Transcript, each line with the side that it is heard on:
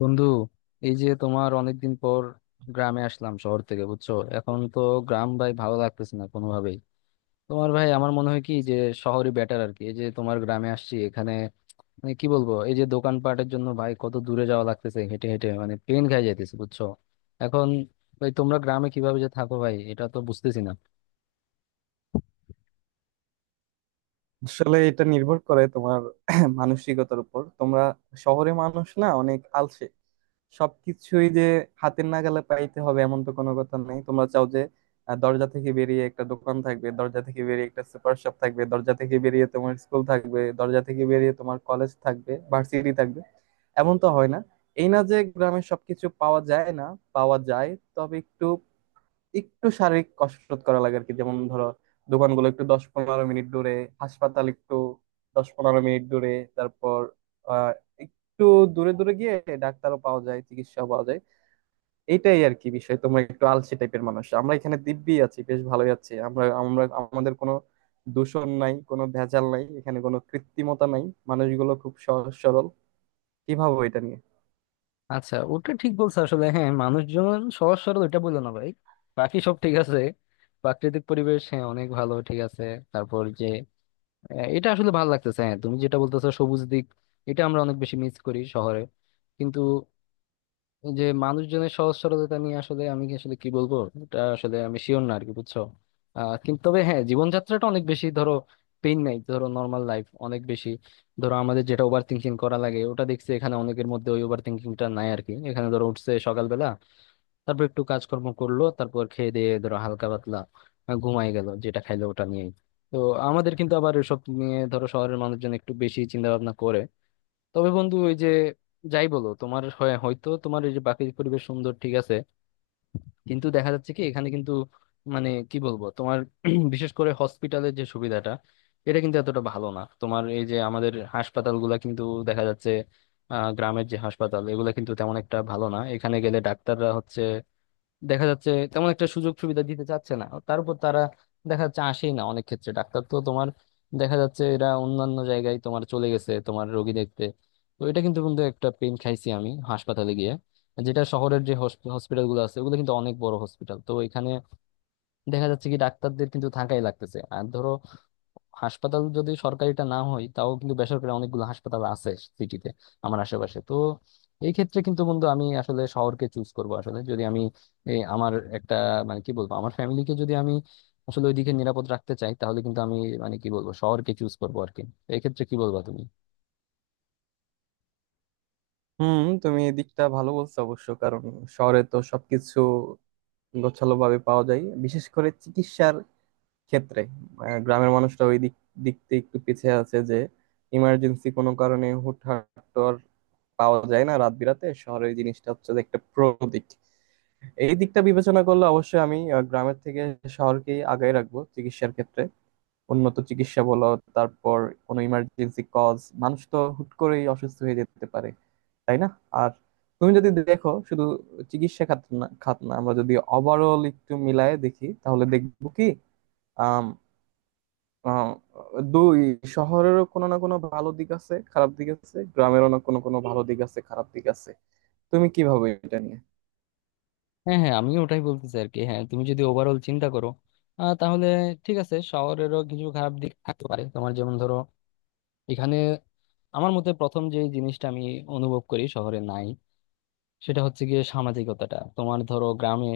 left: বন্ধু, এই যে তোমার অনেকদিন পর গ্রামে আসলাম শহর থেকে, বুঝছো? এখন তো গ্রাম, ভাই, ভালো লাগতেছে না কোনোভাবেই। তোমার ভাই আমার মনে হয় কি যে শহরই বেটার আর কি। এই যে তোমার গ্রামে আসছি এখানে, মানে কি বলবো, এই যে দোকানপাটের জন্য ভাই কত দূরে যাওয়া লাগতেছে, হেঁটে হেঁটে মানে পেন খাই যাইতেছে, বুঝছো? এখন ভাই তোমরা গ্রামে কিভাবে যে থাকো ভাই, এটা তো বুঝতেছি না।
right: আসলে এটা নির্ভর করে তোমার মানসিকতার উপর। তোমরা শহরে মানুষ না, অনেক আলসে। সবকিছুই যে হাতের নাগালে পাইতে হবে এমন তো কোনো কথা নেই। তোমরা চাও যে দরজা থেকে বেরিয়ে একটা দোকান থাকবে, দরজা থেকে বেরিয়ে একটা সুপার শপ থাকবে, দরজা থেকে বেরিয়ে তোমার স্কুল থাকবে, দরজা থেকে বেরিয়ে তোমার কলেজ থাকবে, ভার্সিটি থাকবে। এমন তো হয় না। এই না যে গ্রামে সবকিছু পাওয়া যায় না, পাওয়া যায়। তবে একটু একটু শারীরিক কসরত করা লাগে আর কি। যেমন ধরো, দোকানগুলো একটু 10-15 মিনিট দূরে, হাসপাতাল একটু 10-15 মিনিট দূরে। তারপর আহ একটু দূরে দূরে গিয়ে ডাক্তারও পাওয়া যায়, চিকিৎসাও পাওয়া যায়। এইটাই আর কি বিষয়, তোমরা একটু আলসে টাইপের মানুষ। আমরা এখানে দিব্যি আছি, বেশ ভালোই আছি। আমরা আমরা আমাদের কোনো দূষণ নাই, কোনো ভেজাল নাই, এখানে কোনো কৃত্রিমতা নাই। মানুষগুলো খুব সহজ সরল। কি ভাবো এটা নিয়ে?
left: আচ্ছা, ওটা ঠিক বলছো আসলে। হ্যাঁ, মানুষজন সহজ সরল, এটা বললো না ভাই। বাকি সব ঠিক আছে, প্রাকৃতিক পরিবেশ, হ্যাঁ, অনেক ভালো, ঠিক আছে। তারপর যে হ্যাঁ, এটা আসলে ভালো লাগতেছে। হ্যাঁ, তুমি যেটা বলতেছো সবুজ দিক, এটা আমরা অনেক বেশি মিস করি শহরে। কিন্তু এই যে মানুষজনের সহজ সরলতা নিয়ে আসলে আমি কি আসলে কি বলবো, এটা আসলে আমি শিওর না আরকি, বুঝছো? কিন্তু তবে হ্যাঁ, জীবনযাত্রাটা অনেক বেশি, ধরো পেইন নাই, ধরো নর্মাল লাইফ অনেক বেশি। ধরো আমাদের যেটা ওভার থিঙ্কিং করা লাগে, ওটা দেখছি এখানে অনেকের মধ্যে ওই ওভার থিঙ্কিংটা নাই আরকি। এখানে ধরো উঠছে সকালবেলা, তারপর একটু কাজকর্ম করলো, তারপর খেয়ে দিয়ে ধরো হালকা পাতলা ঘুমায় গেল, যেটা খাইলো ওটা নিয়েই। তো আমাদের কিন্তু আবার এসব নিয়ে, ধরো, শহরের মানুষজন একটু বেশি চিন্তা ভাবনা করে। তবে বন্ধু, ওই যে যাই বলো, তোমার হয়তো তোমার এই যে বাকি পরিবেশ সুন্দর, ঠিক আছে, কিন্তু দেখা যাচ্ছে কি এখানে কিন্তু মানে কি বলবো তোমার বিশেষ করে হসপিটালের যে সুবিধাটা, এটা কিন্তু এতটা ভালো না। তোমার এই যে আমাদের হাসপাতালগুলা কিন্তু দেখা যাচ্ছে, গ্রামের যে হাসপাতাল, এগুলো কিন্তু তেমন একটা ভালো না। এখানে গেলে ডাক্তাররা হচ্ছে, দেখা যাচ্ছে, তেমন একটা সুযোগ সুবিধা দিতে চাচ্ছে না। তার উপর তারা দেখা যাচ্ছে আসেই না অনেক ক্ষেত্রে। ডাক্তার তো তোমার দেখা যাচ্ছে এরা অন্যান্য জায়গায় তোমার চলে গেছে তোমার রোগী দেখতে। তো এটা কিন্তু কিন্তু একটা পেন খাইছি আমি হাসপাতালে গিয়ে। যেটা শহরের যে হসপিটাল গুলো আছে, ওগুলো কিন্তু অনেক বড় হসপিটাল, তো এখানে দেখা যাচ্ছে কি ডাক্তারদের কিন্তু থাকাই লাগতেছে। আর ধরো হাসপাতাল যদি সরকারিটা না হয়, তাও কিন্তু বেসরকারি অনেকগুলো হাসপাতাল আছে সিটিতে, আমার আশেপাশে তো। এই ক্ষেত্রে কিন্তু বন্ধু আমি আসলে শহরকে চুজ করব। আসলে যদি আমি, এই আমার একটা, মানে কি বলবো, আমার ফ্যামিলিকে যদি আমি আসলে ওইদিকে নিরাপদ রাখতে চাই, তাহলে কিন্তু আমি, মানে কি বলবো, শহরকে চুজ করবো আর কি। তো এই ক্ষেত্রে কি বলবা তুমি?
right: হুম, তুমি এই দিকটা ভালো বলছো অবশ্য। কারণ শহরে তো সবকিছু গোছালোভাবে পাওয়া যায়, বিশেষ করে চিকিৎসার ক্ষেত্রে। গ্রামের মানুষরা ওই দিক দিক থেকে একটু পিছিয়ে আছে। যে ইমার্জেন্সি কোনো কারণে হুটহাট তো আর পাওয়া যায় না রাত বিরাতে। শহরে এই জিনিসটা হচ্ছে যে একটা প্রো দিক। এই দিকটা বিবেচনা করলে অবশ্যই আমি গ্রামের থেকে শহরকেই আগায় রাখবো চিকিৎসার ক্ষেত্রে। উন্নত চিকিৎসা বলো, তারপর কোনো ইমার্জেন্সি কজ, মানুষ তো হুট করেই অসুস্থ হয়ে যেতে পারে, তাই না? আর তুমি যদি দেখো, শুধু চিকিৎসা খাত না আমরা যদি ওভারঅল একটু মিলায় দেখি, তাহলে দেখবো কি আম, আম, দুই শহরেরও কোনো না কোনো ভালো দিক আছে, খারাপ দিক আছে; গ্রামেরও কোনো কোনো ভালো দিক আছে, খারাপ দিক আছে। তুমি কি ভাবো এটা নিয়ে?
left: হ্যাঁ, হ্যাঁ, আমিও ওটাই বলতেছি আর কি। হ্যাঁ, তুমি যদি ওভারঅল চিন্তা করো, তাহলে ঠিক আছে, শহরেরও কিছু খারাপ দিক থাকতে পারে। তোমার যেমন ধরো এখানে, আমার মতে প্রথম যে জিনিসটা আমি অনুভব করি শহরে নাই, সেটা হচ্ছে গিয়ে সামাজিকতাটা। তোমার ধরো গ্রামে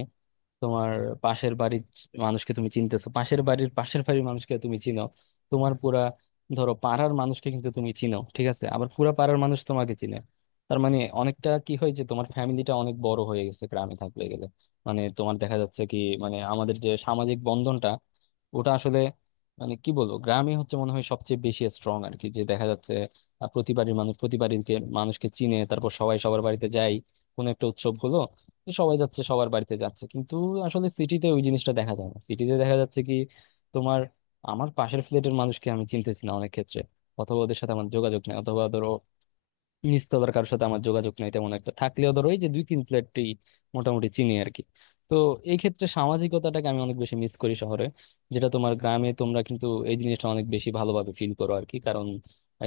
left: তোমার পাশের বাড়ির মানুষকে তুমি চিনতেছো, পাশের বাড়ির মানুষকে তুমি চিনো, তোমার পুরা ধরো পাড়ার মানুষকে কিন্তু তুমি চিনো, ঠিক আছে? আবার পুরা পাড়ার মানুষ তোমাকে চিনে। তার মানে অনেকটা কি হয় যে তোমার ফ্যামিলিটা অনেক বড় হয়ে গেছে গ্রামে থাকলে গেলে। মানে তোমার দেখা যাচ্ছে কি, মানে আমাদের যে সামাজিক বন্ধনটা, ওটা আসলে, মানে কি বলবো, গ্রামে হচ্ছে মনে হয় সবচেয়ে বেশি স্ট্রং আর কি। যে দেখা যাচ্ছে প্রতি বাড়ির মানুষ প্রতি বাড়ির মানুষকে চিনে, তারপর সবাই সবার বাড়িতে যায়, কোনো একটা উৎসব হলো যে সবাই যাচ্ছে সবার বাড়িতে যাচ্ছে। কিন্তু আসলে সিটিতে ওই জিনিসটা দেখা যায় না। সিটিতে দেখা যাচ্ছে কি, তোমার আমার পাশের ফ্ল্যাটের মানুষকে আমি চিনতেছি না অনেক ক্ষেত্রে, অথবা ওদের সাথে আমার যোগাযোগ নেই, অথবা ধরো নিচতলার কারোর সাথে আমার যোগাযোগ নেই তেমন একটা। থাকলেও ধরো ওই যে দুই তিন ফ্ল্যাটই মোটামুটি চিনি আর কি। তো এই ক্ষেত্রে সামাজিকতাটাকে আমি অনেক বেশি মিস করি শহরে, যেটা তোমার গ্রামে তোমরা কিন্তু এই জিনিসটা অনেক বেশি ভালোভাবে ফিল করো আর কি। কারণ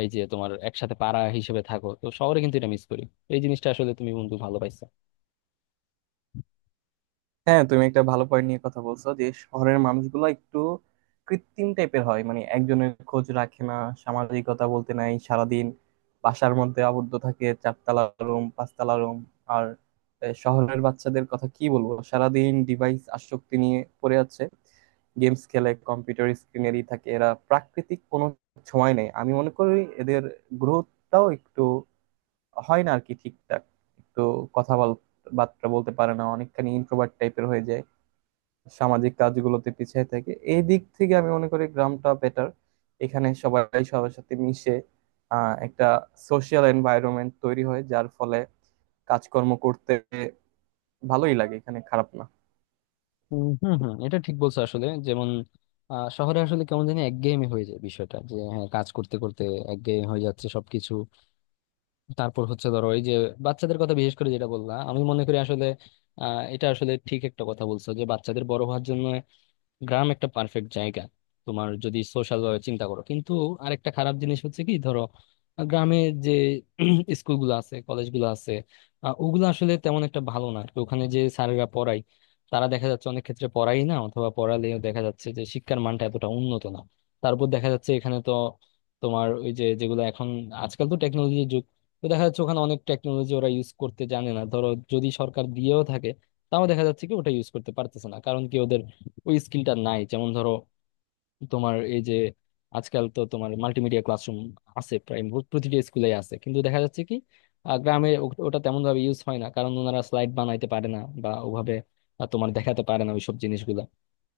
left: এই যে তোমার একসাথে পাড়া হিসেবে থাকো, তো শহরে কিন্তু এটা মিস করি, এই জিনিসটা আসলে তুমি বন্ধু ভালো পাইছো।
right: হ্যাঁ, তুমি একটা ভালো পয়েন্ট নিয়ে কথা বলছো যে শহরের মানুষগুলো একটু কৃত্রিম টাইপের হয়। মানে একজনের খোঁজ রাখে না, সামাজিকতা বলতে নাই। সারাদিন বাসার মধ্যে আবদ্ধ থাকে, চারতলা রুম, পাঁচতলা রুম। আর শহরের বাচ্চাদের কথা কি বলবো, সারাদিন ডিভাইস আসক্তি নিয়ে পড়ে আছে, গেমস খেলে, কম্পিউটার স্ক্রিনেরই থাকে। এরা প্রাকৃতিক কোনো সময় নেই। আমি মনে করি এদের গ্রোথটাও একটু হয় না আর কি ঠিকঠাক। একটু কথা বল- বার্তা বলতে পারে না, অনেকখানি ইন্ট্রোভার্ট টাইপের হয়ে যায়, সামাজিক কাজগুলোতে পিছিয়ে থাকে। এই দিক থেকে আমি মনে করি গ্রামটা বেটার। এখানে সবাই সবার সাথে মিশে, একটা সোশিয়াল এনভায়রনমেন্ট তৈরি হয়, যার ফলে কাজকর্ম করতে ভালোই লাগে। এখানে খারাপ না।
left: উম, হুম, হম, এটা ঠিক বলছো আসলে। যেমন শহরে আসলে কেমন জানি একঘেয়েমি হয়ে যায় বিষয়টা, যে হ্যাঁ, কাজ করতে করতে একঘেয়েমি হয়ে যাচ্ছে সবকিছু। তারপর হচ্ছে ধরো এই যে বাচ্চাদের কথা বিশেষ করে যেটা বললা, আমি মনে করি আসলে এটা আসলে ঠিক একটা কথা বলছো যে বাচ্চাদের বড় হওয়ার জন্য গ্রাম একটা পারফেক্ট জায়গা, তোমার যদি সোশ্যাল ভাবে চিন্তা করো। কিন্তু আরেকটা খারাপ জিনিস হচ্ছে কি, ধরো গ্রামে যে স্কুলগুলো আছে, কলেজগুলো আছে, ওগুলো আসলে তেমন একটা ভালো না। তো ওখানে যে স্যারেরা পড়ায়, তারা দেখা যাচ্ছে অনেক ক্ষেত্রে পড়াই না, অথবা পড়ালেও দেখা যাচ্ছে যে শিক্ষার মানটা এতটা উন্নত না। তারপর দেখা যাচ্ছে এখানে তো তোমার ওই যে যেগুলো এখন, আজকাল তো টেকনোলজির যুগ, তো দেখা যাচ্ছে ওখানে অনেক টেকনোলজি ওরা ইউজ করতে জানে না। ধরো যদি সরকার দিয়েও থাকে তাও দেখা যাচ্ছে কি ওটা ইউজ করতে পারতেছে না। কারণ কি? ওই স্কিলটা নাই। যেমন ধরো তোমার এই যে আজকাল তো তোমার মাল্টিমিডিয়া ক্লাসরুম আছে প্রায় প্রতিটা স্কুলে আছে, কিন্তু দেখা যাচ্ছে কি গ্রামে ওটা তেমন ভাবে ইউজ হয় না, কারণ ওনারা স্লাইড বানাইতে পারে না বা ওভাবে তোমার দেখাতে পারে না ওইসব জিনিসগুলো।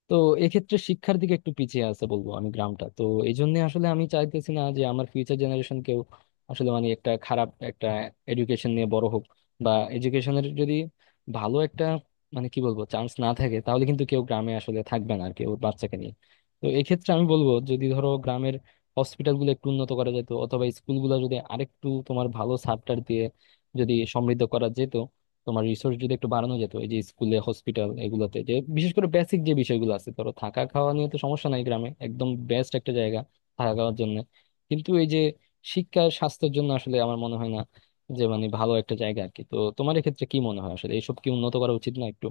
left: তো এক্ষেত্রে শিক্ষার দিকে একটু পিছিয়ে আছে বলবো আমি গ্রামটা। তো এই জন্য আসলে আমি চাইতেছি না যে আমার ফিউচার জেনারেশন কেউ আসলে মানে একটা খারাপ একটা এডুকেশন নিয়ে বড় হোক, বা এডুকেশনের যদি ভালো একটা, মানে কি বলবো, চান্স না থাকে তাহলে কিন্তু কেউ গ্রামে আসলে থাকবে না আর কি ওর বাচ্চাকে নিয়ে। তো এক্ষেত্রে আমি বলবো যদি ধরো গ্রামের হসপিটাল গুলো একটু উন্নত করা যেত, অথবা স্কুলগুলো যদি আরেকটু তোমার ভালো সাপটার দিয়ে যদি সমৃদ্ধ করা যেত, তোমার রিসোর্স যদি একটু বাড়ানো যেত, এই যে স্কুলে হসপিটাল এগুলোতে যে বিশেষ করে বেসিক যে বিষয়গুলো আছে। ধরো থাকা খাওয়া নিয়ে তো সমস্যা নাই, গ্রামে একদম বেস্ট একটা জায়গা থাকা খাওয়ার জন্য। কিন্তু এই যে শিক্ষা স্বাস্থ্যের জন্য আসলে আমার মনে হয় না যে মানে ভালো একটা জায়গা আর কি। তো তোমার এক্ষেত্রে কি মনে হয় আসলে, এইসব কি উন্নত করা উচিত না একটু?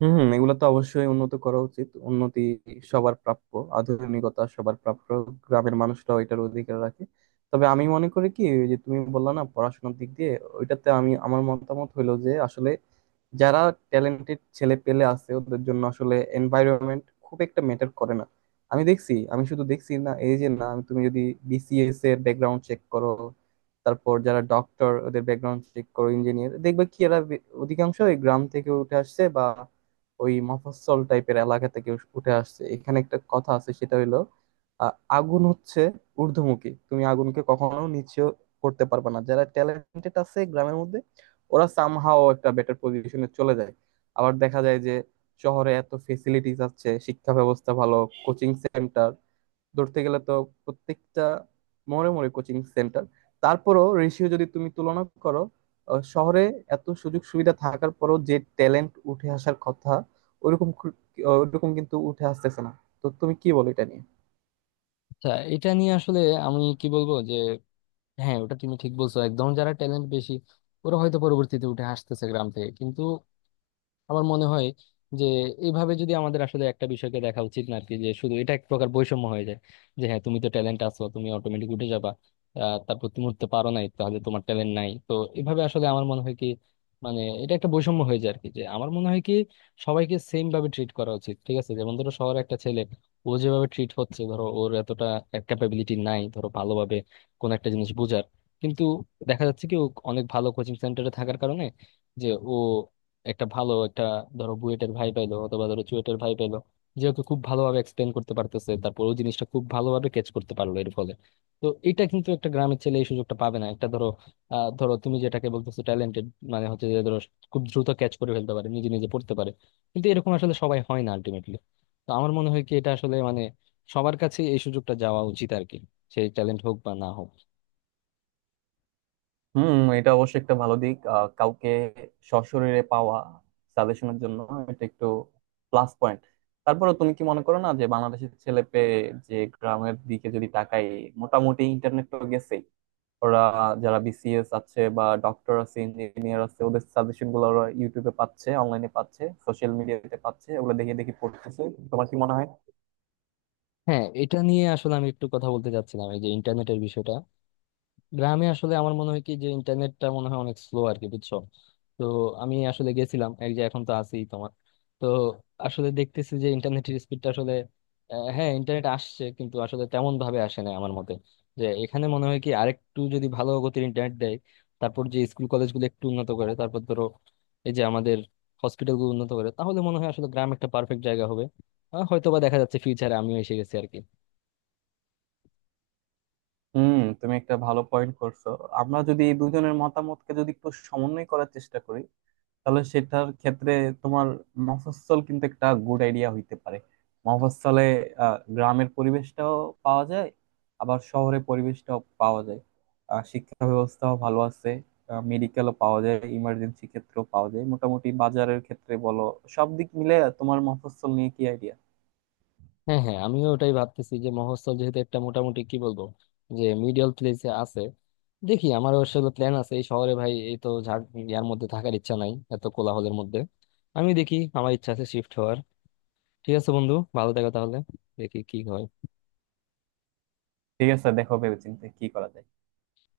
right: হম, এগুলো তো অবশ্যই উন্নত করা উচিত। উন্নতি সবার প্রাপ্য, আধুনিকতা সবার প্রাপ্য, গ্রামের মানুষরাও এটার অধিকার রাখে। তবে আমি মনে করি কি, ওই যে তুমি বললা না পড়াশোনার দিক দিয়ে, ওইটাতে আমি, আমার মতামত হলো যে আসলে যারা ট্যালেন্টেড ছেলে পেলে আছে ওদের জন্য আসলে এনভায়রনমেন্ট খুব একটা ম্যাটার করে না। আমি দেখছি, আমি শুধু দেখছি না, এই যে না তুমি যদি বিসিএস এর ব্যাকগ্রাউন্ড চেক করো, তারপর যারা ডক্টর ওদের ব্যাকগ্রাউন্ড চেক করো, ইঞ্জিনিয়ার, দেখবে কি এরা অধিকাংশই গ্রাম থেকে উঠে আসছে, বা ওই মফস্বল টাইপের এলাকা থেকে উঠে আসছে। এখানে একটা কথা আছে, সেটা হইলো আ, আগুন হচ্ছে ঊর্ধ্বমুখী, তুমি আগুনকে কখনো নিচে করতে পারবে না। যারা ট্যালেন্টেড আছে গ্রামের মধ্যে, ওরা সামহাও একটা বেটার পজিশনে চলে যায়। আবার দেখা যায় যে শহরে এত ফেসিলিটিস আছে, শিক্ষা ব্যবস্থা ভালো, কোচিং সেন্টার ধরতে গেলে তো প্রত্যেকটা মোড়ে মোড়ে কোচিং সেন্টার। তারপরও রেশিও যদি তুমি তুলনা করো, শহরে এত সুযোগ সুবিধা থাকার পরও যে ট্যালেন্ট উঠে আসার কথা, ওইরকম খু- ওইরকম কিন্তু উঠে আসতেছে না। তো তুমি কি বলো এটা নিয়ে?
left: আচ্ছা, এটা নিয়ে আসলে আমি কি বলবো যে, হ্যাঁ, ওটা তুমি ঠিক বলছো একদম, যারা ট্যালেন্ট বেশি ওরা হয়তো পরবর্তীতে উঠে আসতেছে গ্রাম থেকে। কিন্তু আমার মনে হয় যে এইভাবে যদি আমাদের আসলে একটা বিষয়কে দেখা উচিত না আর কি, যে শুধু এটা এক প্রকার বৈষম্য হয়ে যায় যে হ্যাঁ, তুমি তো ট্যালেন্ট আছো তুমি অটোমেটিক উঠে যাবা, তারপর তুমি উঠতে পারো নাই তাহলে তোমার ট্যালেন্ট নাই। তো এভাবে আসলে আমার মনে হয় কি, মানে এটা একটা বৈষম্য হয়ে যায় আর কি। যে আমার মনে হয় কি সবাইকে সেম ভাবে ট্রিট করা উচিত, ঠিক আছে? যেমন ধরো শহরে একটা ছেলে, ও যেভাবে ট্রিট হচ্ছে, ধরো ওর এতটা ক্যাপাবিলিটি নাই ধরো ভালোভাবে কোন একটা জিনিস বোঝার, কিন্তু দেখা যাচ্ছে কি ও অনেক ভালো কোচিং সেন্টারে থাকার কারণে যে ও একটা ভালো একটা, ধরো, বুয়েটের ভাই পাইলো অথবা ধরো চুয়েটের ভাই পাইলো, যে ওকে খুব ভালোভাবে এক্সপ্লেন করতে পারতেছে, তারপর ওই জিনিসটা খুব ভালোভাবে ক্যাচ করতে পারলো এর ফলে। তো এটা কিন্তু একটা গ্রামের ছেলে এই সুযোগটা পাবে না। একটা ধরো ধরো তুমি যেটাকে বলতেছো ট্যালেন্টেড, মানে হচ্ছে যে ধরো খুব দ্রুত ক্যাচ করে ফেলতে পারে, নিজে নিজে পড়তে পারে, কিন্তু এরকম আসলে সবাই হয় না আলটিমেটলি। তো আমার মনে হয় কি এটা আসলে মানে সবার কাছে এই সুযোগটা যাওয়া উচিত আর কি, সেই ট্যালেন্ট হোক বা না হোক।
right: হুম, এটা অবশ্যই একটা ভালো দিক। কাউকে সশরীরে পাওয়া সাজেশনের জন্য, এটা একটু প্লাস পয়েন্ট। তারপরে তুমি কি মনে করো না যে বাংলাদেশের ছেলে পেয়ে, যে গ্রামের দিকে যদি তাকাই, মোটামুটি ইন্টারনেট তো গেছেই। ওরা যারা বিসিএস আছে, বা ডক্টর আছে, ইঞ্জিনিয়ার আছে, ওদের সাজেশন গুলো ওরা ইউটিউবে পাচ্ছে, অনলাইনে পাচ্ছে, সোশ্যাল মিডিয়াতে পাচ্ছে, ওগুলো দেখে দেখে পড়তেছে। তোমার কি মনে হয়?
left: হ্যাঁ, এটা নিয়ে আসলে আমি একটু কথা বলতে চাচ্ছিলাম, এই যে ইন্টারনেটের বিষয়টা। গ্রামে আসলে আমার মনে হয় কি যে ইন্টারনেটটা মনে হয় অনেক স্লো আর কি, বুঝছো? তো আমি আসলে গেছিলাম এক যে, এখন তো আছি তোমার, তো আসলে দেখতেছি যে ইন্টারনেটের স্পিডটা আসলে, হ্যাঁ, ইন্টারনেট আসছে কিন্তু আসলে তেমন ভাবে আসে না আমার মতে। যে এখানে মনে হয় কি আরেকটু যদি ভালো গতির ইন্টারনেট দেয়, তারপর যে স্কুল কলেজগুলো একটু উন্নত করে, তারপর ধরো এই যে আমাদের হসপিটালগুলো উন্নত করে, তাহলে মনে হয় আসলে গ্রাম একটা পারফেক্ট জায়গা হবে। হয়তো বা দেখা যাচ্ছে ফিউচারে আমিও এসে গেছি আর কি।
right: হুম, তুমি একটা ভালো পয়েন্ট করছো। আমরা যদি এই দুজনের মতামতকে যদি একটু সমন্বয় করার চেষ্টা করি, তাহলে সেটার ক্ষেত্রে তোমার মফস্বল কিন্তু একটা গুড আইডিয়া হইতে পারে। মফস্বলে গ্রামের পরিবেশটাও পাওয়া যায়, আবার শহরে পরিবেশটাও পাওয়া যায়। শিক্ষা ব্যবস্থাও ভালো আছে, মেডিকেলও পাওয়া যায়, ইমার্জেন্সি ক্ষেত্রেও পাওয়া যায়, মোটামুটি বাজারের ক্ষেত্রে বলো, সব দিক মিলে তোমার মফস্বল নিয়ে কি আইডিয়া?
left: হ্যাঁ, হ্যাঁ, আমিও ওটাই ভাবতেছি যে মফস্বল যেহেতু একটা মোটামুটি, কি বলবো, যে মিডিয়াল প্লেসে আছে। দেখি, আমার আসলে প্ল্যান আছে, এই শহরে ভাই এই তো ঝাড় ইয়ার মধ্যে থাকার ইচ্ছা নাই, এত কোলাহলের মধ্যে। আমি দেখি আমার ইচ্ছা আছে শিফট হওয়ার। ঠিক আছে বন্ধু, ভালো থাকো তাহলে। দেখি কি হয়।
right: ঠিক আছে, দেখো ভেবেচিন্তে কি করা যায়।